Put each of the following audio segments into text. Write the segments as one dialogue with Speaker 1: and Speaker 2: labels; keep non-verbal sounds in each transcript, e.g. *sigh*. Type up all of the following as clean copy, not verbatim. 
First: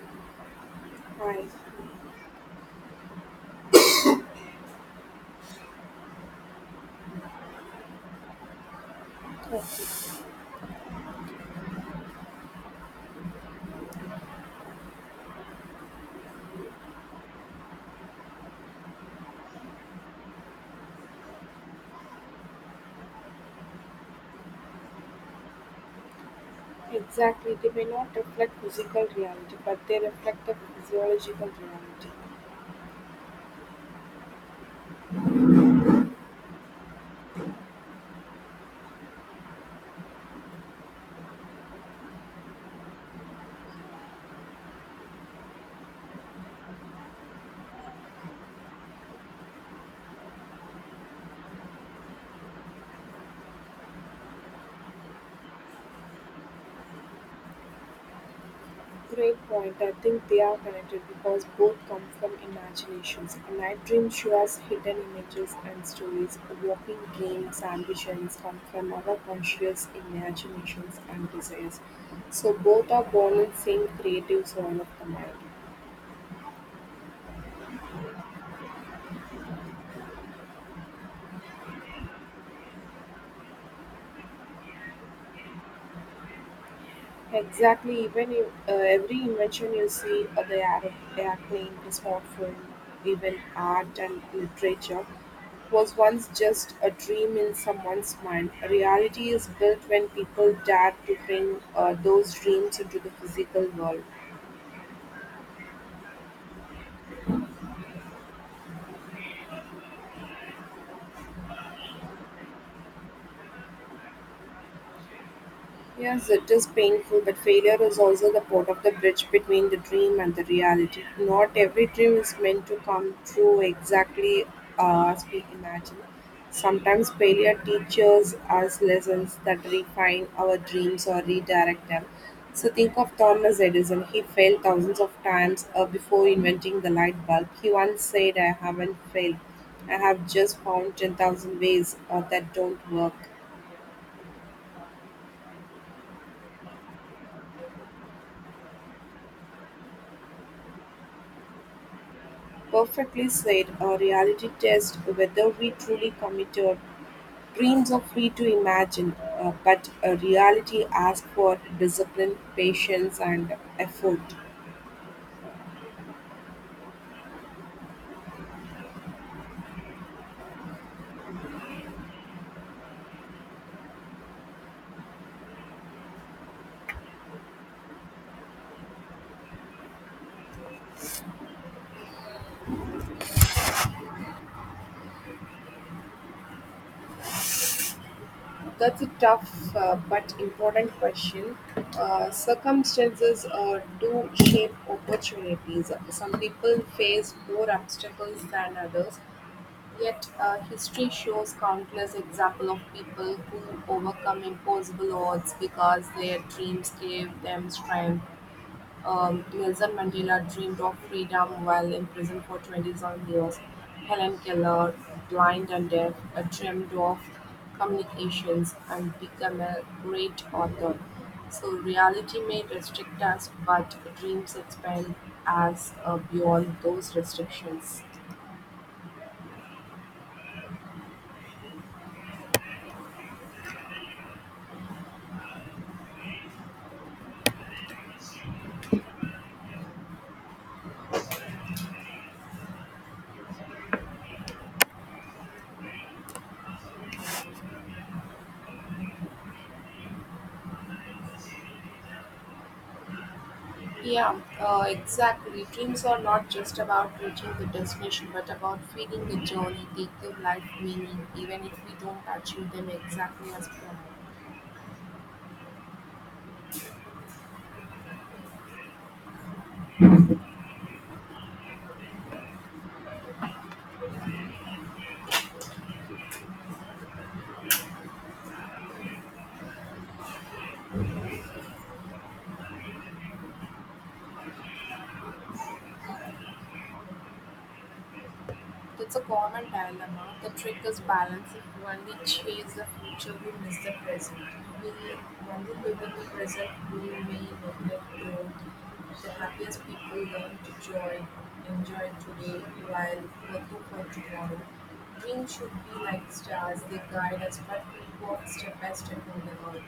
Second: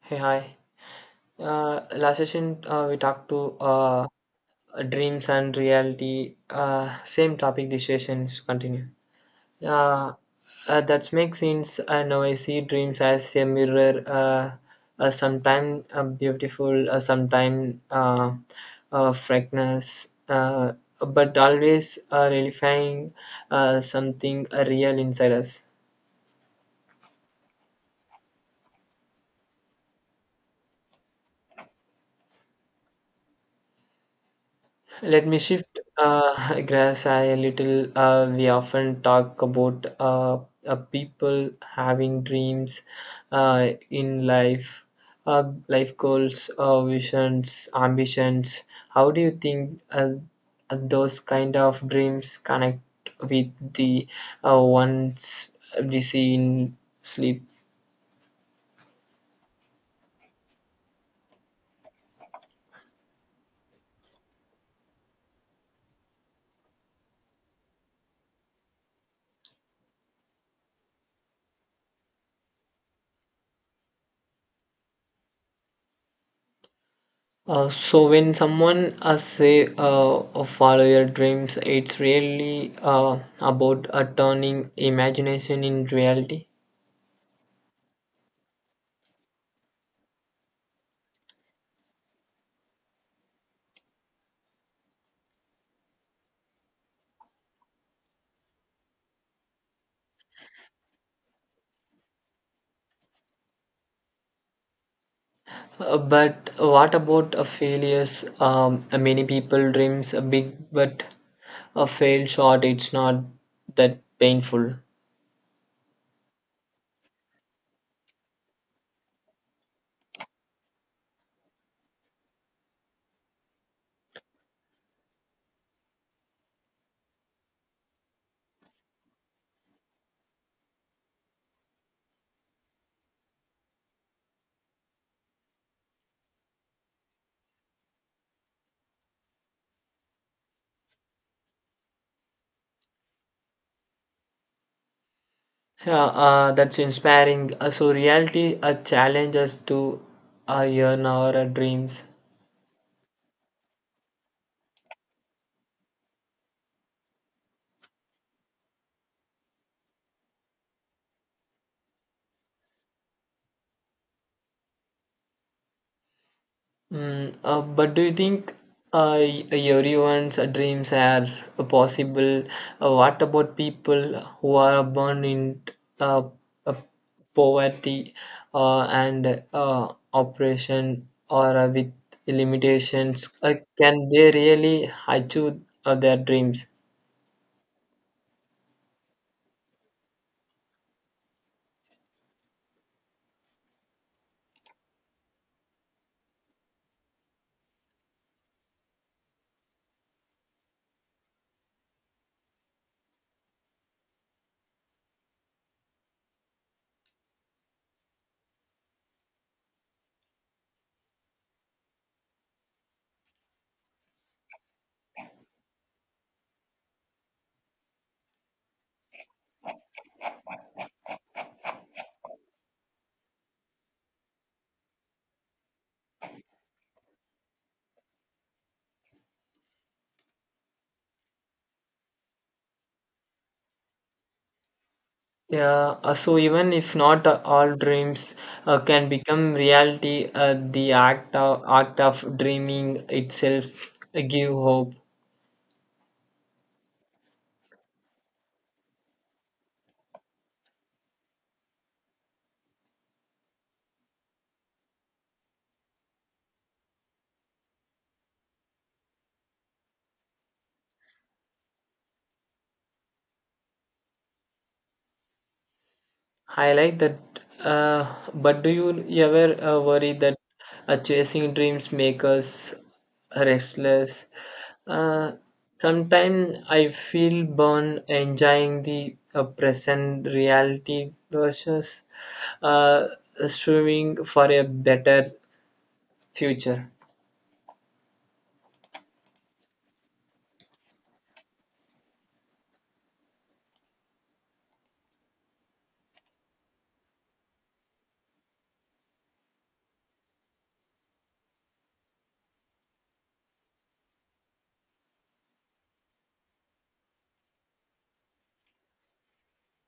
Speaker 1: Hey, hi.
Speaker 2: Right,
Speaker 1: Last session we talked to dreams and reality. Same topic. This session is to continue. Uh, that makes sense. I know I see dreams as a mirror. Sometime beautiful, sometime frankness, but always relifying something real inside us.
Speaker 2: exactly. They may not reflect physical reality, but they reflect the physiological reality.
Speaker 1: Let me shift *laughs* grass a little. We often talk about people having dreams in life, uh, life goals, visions, ambitions. How do you think those kind of dreams connect with the ones we see in sleep?
Speaker 2: Great point. I think they are connected because both come from imaginations. A night dream shows hidden images and stories. Walking dreams, ambitions come from our conscious imaginations and desires. So both are born in same creative soil of the mind.
Speaker 1: So when someone say follow your dreams, it's really about turning imagination in reality.
Speaker 2: Exactly. Even if, Every invention you see, the airplane, the smartphone, even art and literature, was once just a dream in someone's mind. Reality is built when people dare to bring those dreams into the physical world.
Speaker 1: But what about failures? Many people dreams are big, but a fail short. It's not that painful.
Speaker 2: Yes, it is painful, but failure is also the part of the bridge between the dream and the reality. Not every dream is meant to come true exactly as we imagine. Sometimes failure teaches us lessons that refine our dreams or redirect them. So think of Thomas Edison. He failed thousands of times before inventing the light bulb. He once said, I haven't failed. I have just found 10,000 ways that don't work.
Speaker 1: Yeah, that's inspiring. So reality challenges to yearn our dreams.
Speaker 2: Perfectly said, a reality test whether we truly commit our dreams are free to imagine, but a reality asks for discipline, patience, and effort.
Speaker 1: Mm, but do you think everyone's dreams are possible? What about people who are born in uh, uh, poverty and oppression or with limitations? Can they really achieve their dreams?
Speaker 2: That's a tough but important question. Circumstances do shape opportunities. Some people face more obstacles than others. Yet, history shows countless examples of people who overcome impossible odds because their dreams gave them strength. Nelson Mandela dreamed of freedom while in prison for 27 years. Helen Keller, blind and deaf, dreamed of communications and became a great author. So, reality may restrict us, but dreams expand us beyond those restrictions.
Speaker 1: Yeah, so even if not all dreams can become reality, the act of dreaming itself give hope.
Speaker 2: Yeah, exactly. Dreams are not just about reaching the destination, but about feeling the journey, they give life meaning, even if we don't achieve them exactly as planned.
Speaker 1: I like that. But do you ever worry that chasing dreams make us restless? Uh, Sometimes I feel born enjoying the present reality versus uh, striving for a better future.
Speaker 2: That's a common dilemma. The trick is balancing. If only chase the future, we miss the present. We only live in the present, we may neglect growth. The happiest people learn to joy, enjoy today while working for tomorrow. Dreams should be like stars, they guide us, but we walk step by step on the road.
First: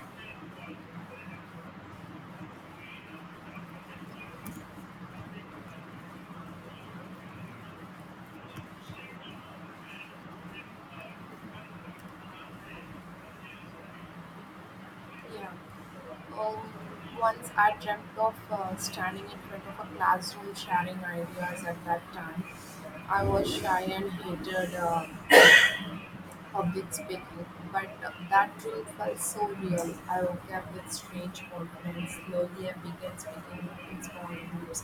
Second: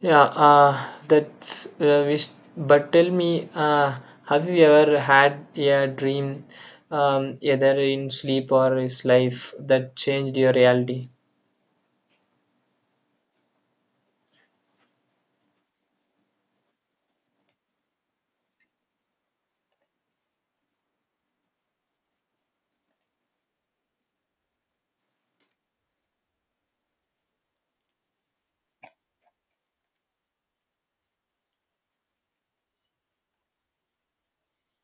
Speaker 1: Yeah, that's wish. But tell me, have you ever had a dream, either in sleep or is life, that changed your reality?
Speaker 2: Yeah. Um, Once I dreamt of standing in front of a classroom sharing ideas at that time. I was shy and hated public speaking, but that dream felt so real. I woke up with strange confidence. Slowly, I began speaking in small groups,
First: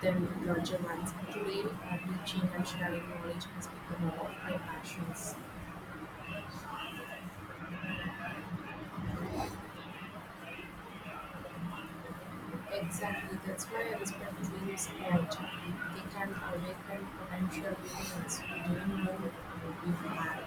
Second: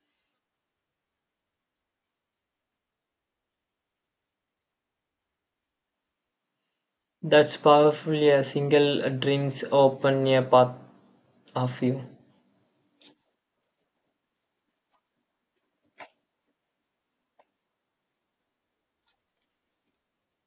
Speaker 2: then in larger ones. Today, I teaching and sharing knowledge has become one of my passions.
Speaker 1: That's powerfully a single dreams open a path of you.
Speaker 2: Exactly, that's why I respect being smart. They can awaken potential beings who didn't know we had.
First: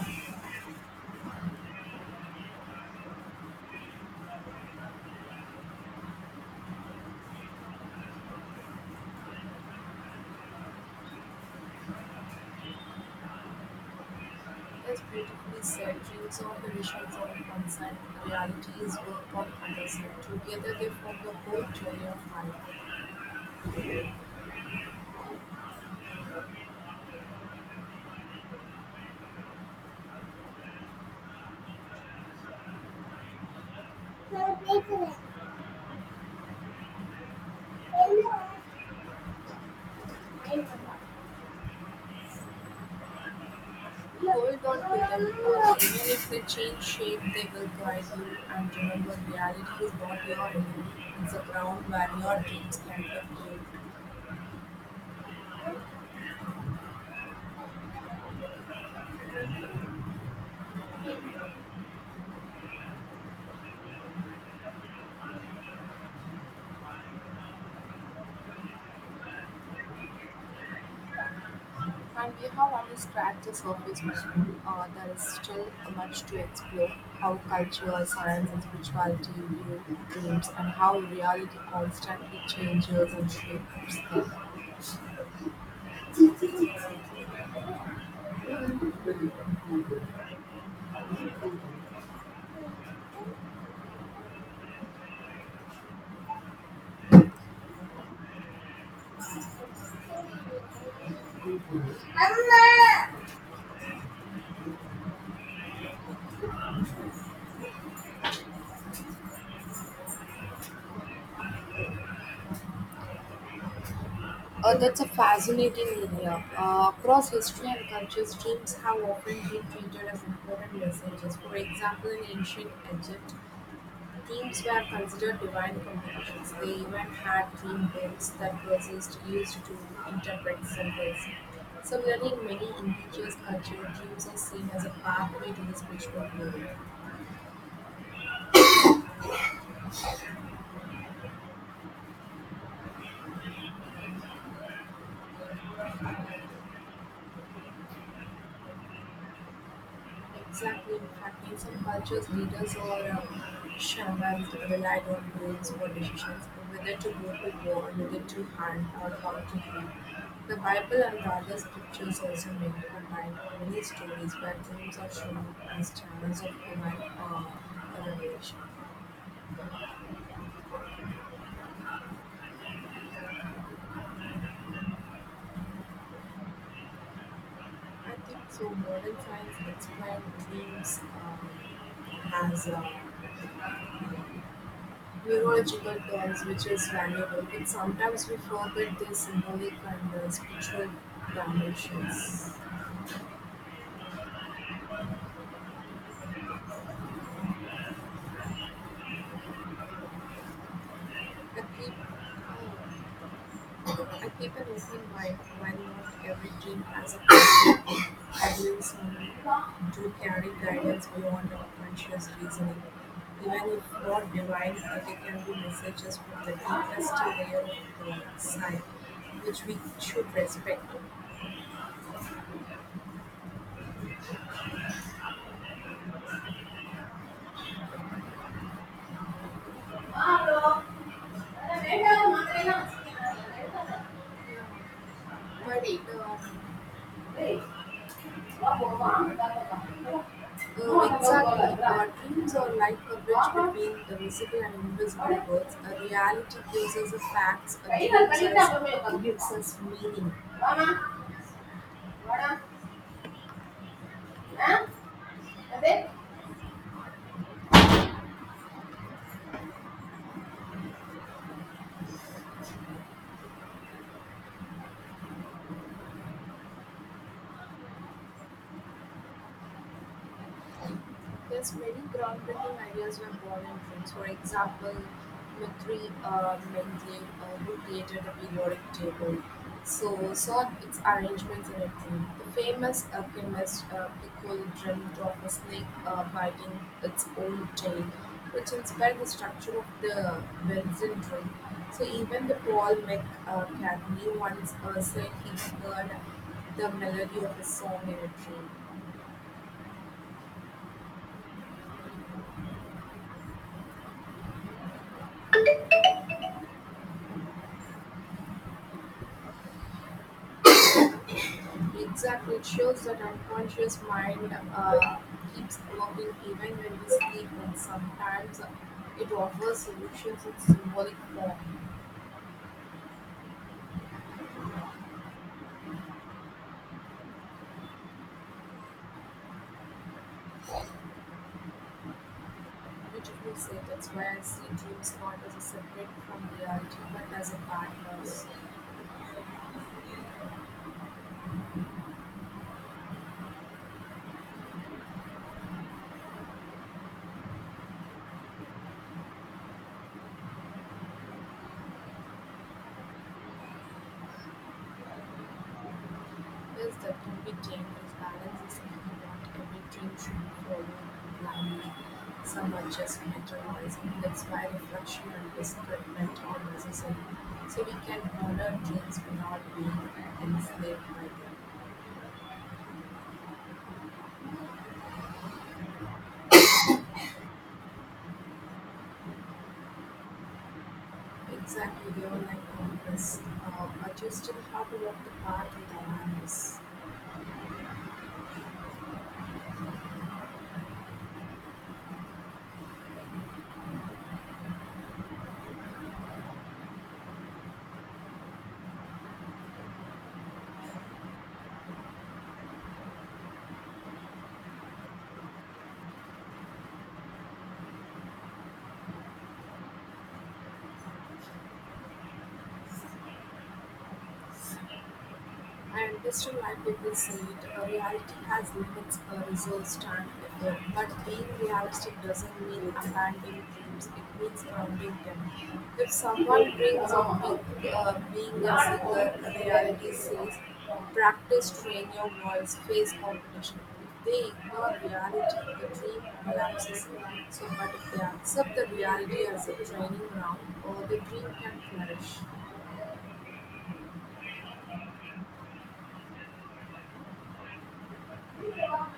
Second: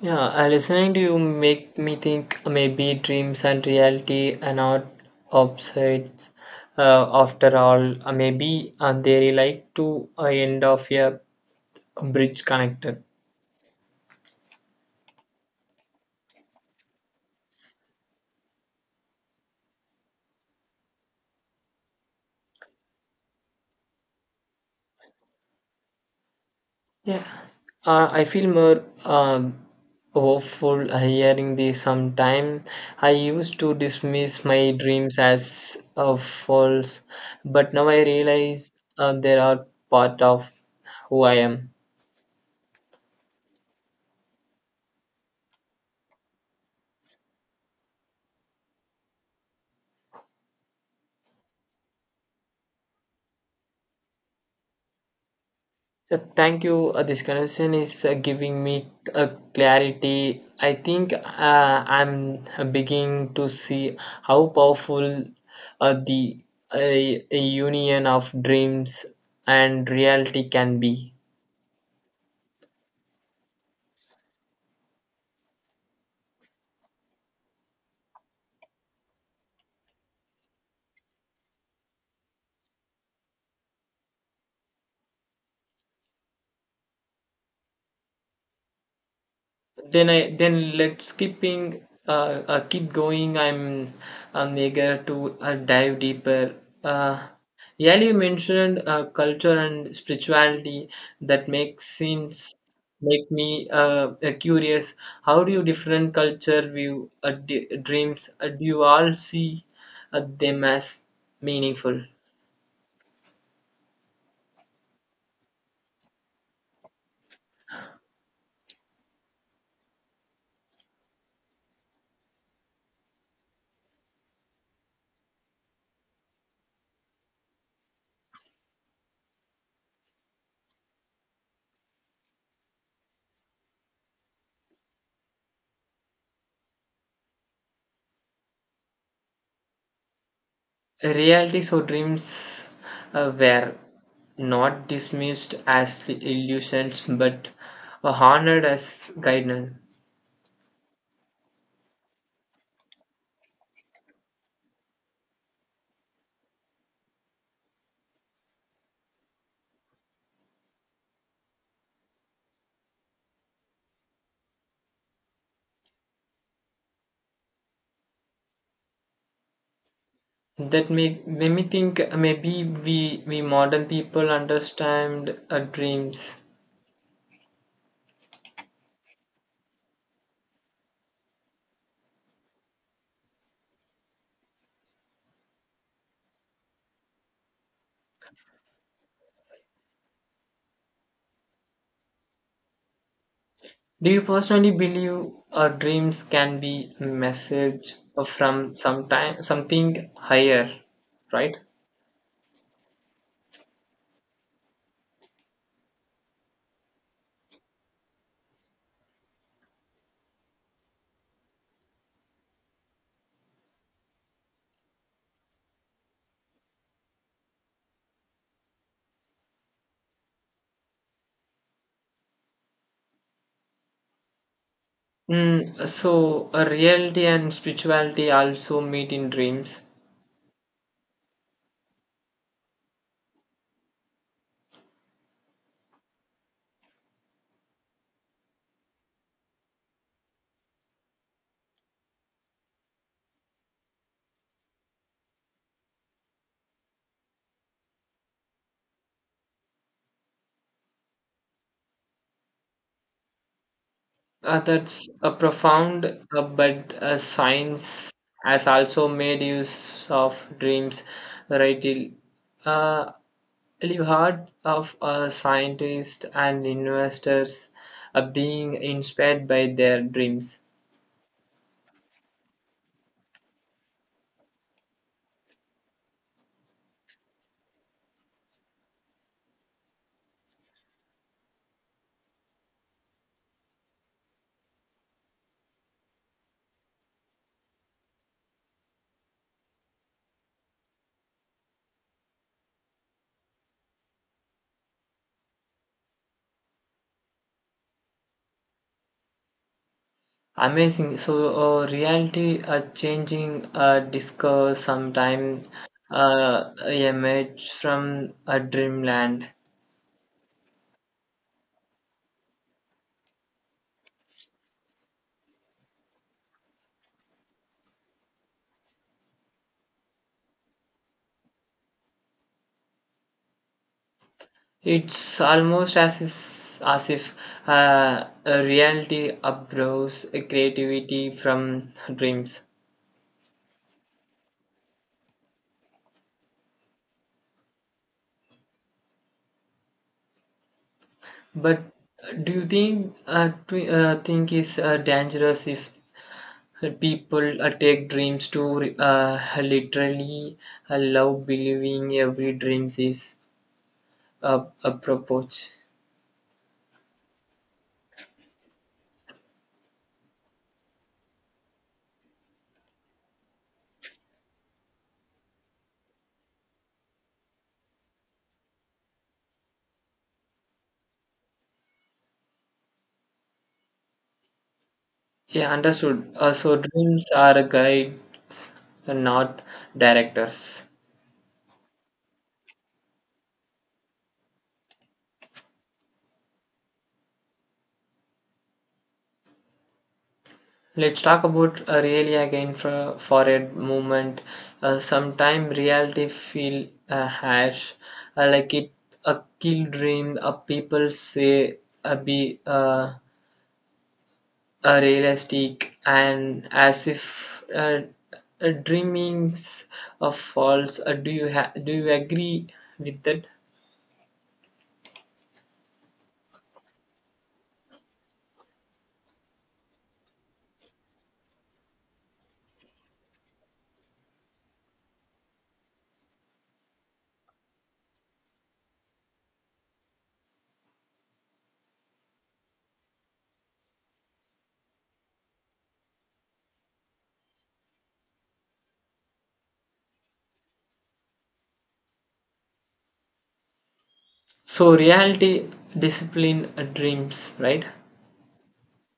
Speaker 1: Yeah, listening to you make me think maybe dreams and reality are not opposites. After all, maybe they relate to a end of a bridge connected.
Speaker 2: It's beautifully said. Dreams are visions on one side, realities work on other side. Together they form the whole journey of life.
Speaker 1: Yeah, I feel more hopeful hearing this. Sometime I used to dismiss my dreams
Speaker 2: Hold
Speaker 1: as false, but now I realize they are part of who I am.
Speaker 2: on to them close. Even if they change shape, they will guide you. And remember, reality is not your enemy. It's the ground where your dreams can be built.
Speaker 1: Yeah, thank you. This conversation is giving me uh, clarity. I think I'm beginning to see how powerful the uh, a union of dreams and reality can be.
Speaker 2: And we have only scratched the surface, there is still much to explore how culture, science, and spirituality view dreams, and how reality constantly changes and shapes them.
Speaker 1: Then let's keeping keep going. I'm eager to dive deeper. Uh, yeah, you mentioned culture and spirituality that makes sense make me curious. How do you different culture view dreams? Do you all see them as meaningful?
Speaker 2: That's a fascinating area. Across history and cultures, dreams have often been treated as important messages. For example, in ancient Egypt, teams were considered divine communities. They even had theme books that poets used to interpret symbols. Similarly, in many indigenous cultures, dreams are seen as a pathway to the spiritual world.
Speaker 1: Reality so dreams were not dismissed as illusions but were honored as guidance.
Speaker 2: Exactly. In fact, in some cultures, leaders or shamans relied on rules for decisions whether to go to war, whether to hunt, or how to heal. The Bible and other scriptures also make combine many stories where dreams are shown as channels of divine revelation.
Speaker 1: Made me think maybe we modern people understand our dreams.
Speaker 2: I think so. Modern science explains dreams as neurological tools, which is valuable, but sometimes we forget their symbolic and spiritual dimensions.
Speaker 1: Do you personally believe our dreams can be message from sometime, something higher, right?
Speaker 2: I keep, uh, I keep an open mind while not every dream has a *coughs* concept. Ideals do carry guidance beyond our conscious reasoning. Even if not divine, but they can be messages from the deepest layer of the side, which we should respect.
Speaker 1: Mm, so, reality and spirituality also meet in dreams.
Speaker 2: Potato. Exactly. Our dreams are like a bridge between the visible and invisible worlds. A reality gives us the facts, a dream just gives us meaning.
Speaker 1: That's a profound,
Speaker 2: Thank you.
Speaker 1: but science has also made use of dreams, right? Uh, you heard of scientists and investors being inspired by their dreams.
Speaker 2: Yes, many groundbreaking ideas were born in films. For example, Mitri Mendeleev, who created the periodic table, so saw its arrangements in a dream. The famous alchemist Piccolo dreamed of a snake biting its own tail, which inspired the structure of the Benson dream. So even the Paul McCartney once said he heard the melody of a song in a dream.
Speaker 1: Amazing. So, reality changing discourse sometime a image from a dreamland.
Speaker 2: Exactly, it shows that unconscious mind keeps working even when we sleep, and sometimes it offers solutions in symbolic form.
Speaker 1: It's almost as if a reality uproars creativity from dreams.
Speaker 2: Beautifully said. That's why I see dreams not as a separate from reality, but as a partners.
Speaker 1: But do you think think is dangerous if people take dreams to literally allow believing every dreams is a approach?
Speaker 2: Yes, that can be trained with balance is something that every team should follow blindly. Some adjustment or noise, and that's why reflection and discernment are necessary. So we can honor dreams without being enslaved by them.
Speaker 1: Yeah, understood. So dreams are guides, not directors.
Speaker 2: Exactly, they were like compass, adjusting how to walk the path with awareness.
Speaker 1: Let's talk about really again for a moment. Sometime reality feel harsh, like it a kill dream. People say be realistic and as if dreamings of false. Do you agree with that?
Speaker 2: And Western white people say it, reality has limits, results stand alone. But being realistic doesn't mean abandoning dreams, it means grounding them. If someone dreams of being a singer, reality says, practice, train your voice, face competition. If they ignore reality, the dream collapses. So, but if they accept the reality as a training ground, the dream can flourish.
Speaker 1: So reality discipline dreams, right?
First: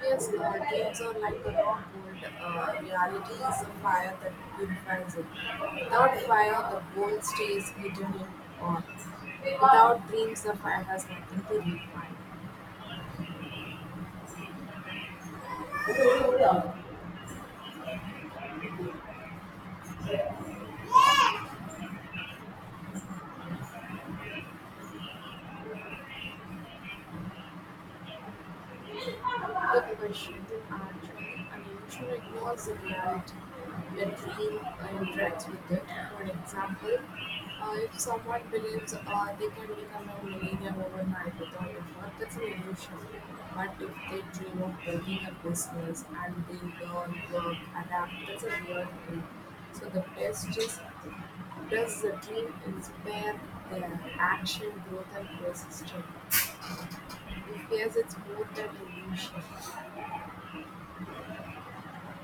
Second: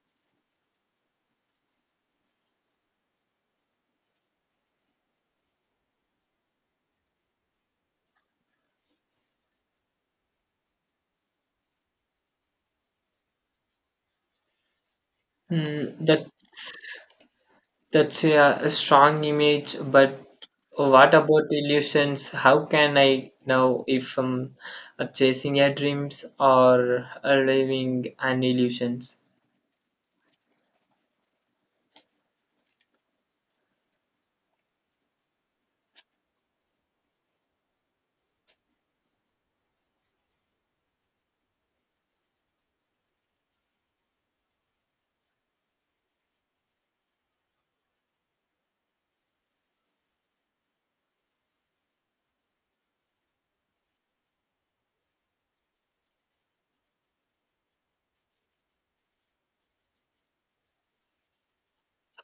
Speaker 2: Yes, games are like a raw gold. Reality is a fire that purifies it. Without fire, the gold stays hidden in earth. Without dreams, the fire has nothing to refine.
Speaker 1: Mm, that's a strong image, but what about illusions? How can I know if I'm chasing a dreams or living an illusions?
Speaker 2: The question and unusual involves a reality. Your dream interacts with it. For example, if someone believes they can become a millionaire overnight without effort, that's an illusion. But if they dream of building a business and they learn, work, adapt, that's a real dream. So the test is does the dream inspire their action, growth, and persistence? If yes, it's more than illusion.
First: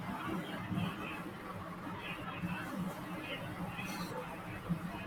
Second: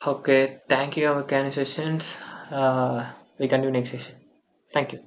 Speaker 1: Okay, thank you, our sessions. Uh, we continue next session. Thank you.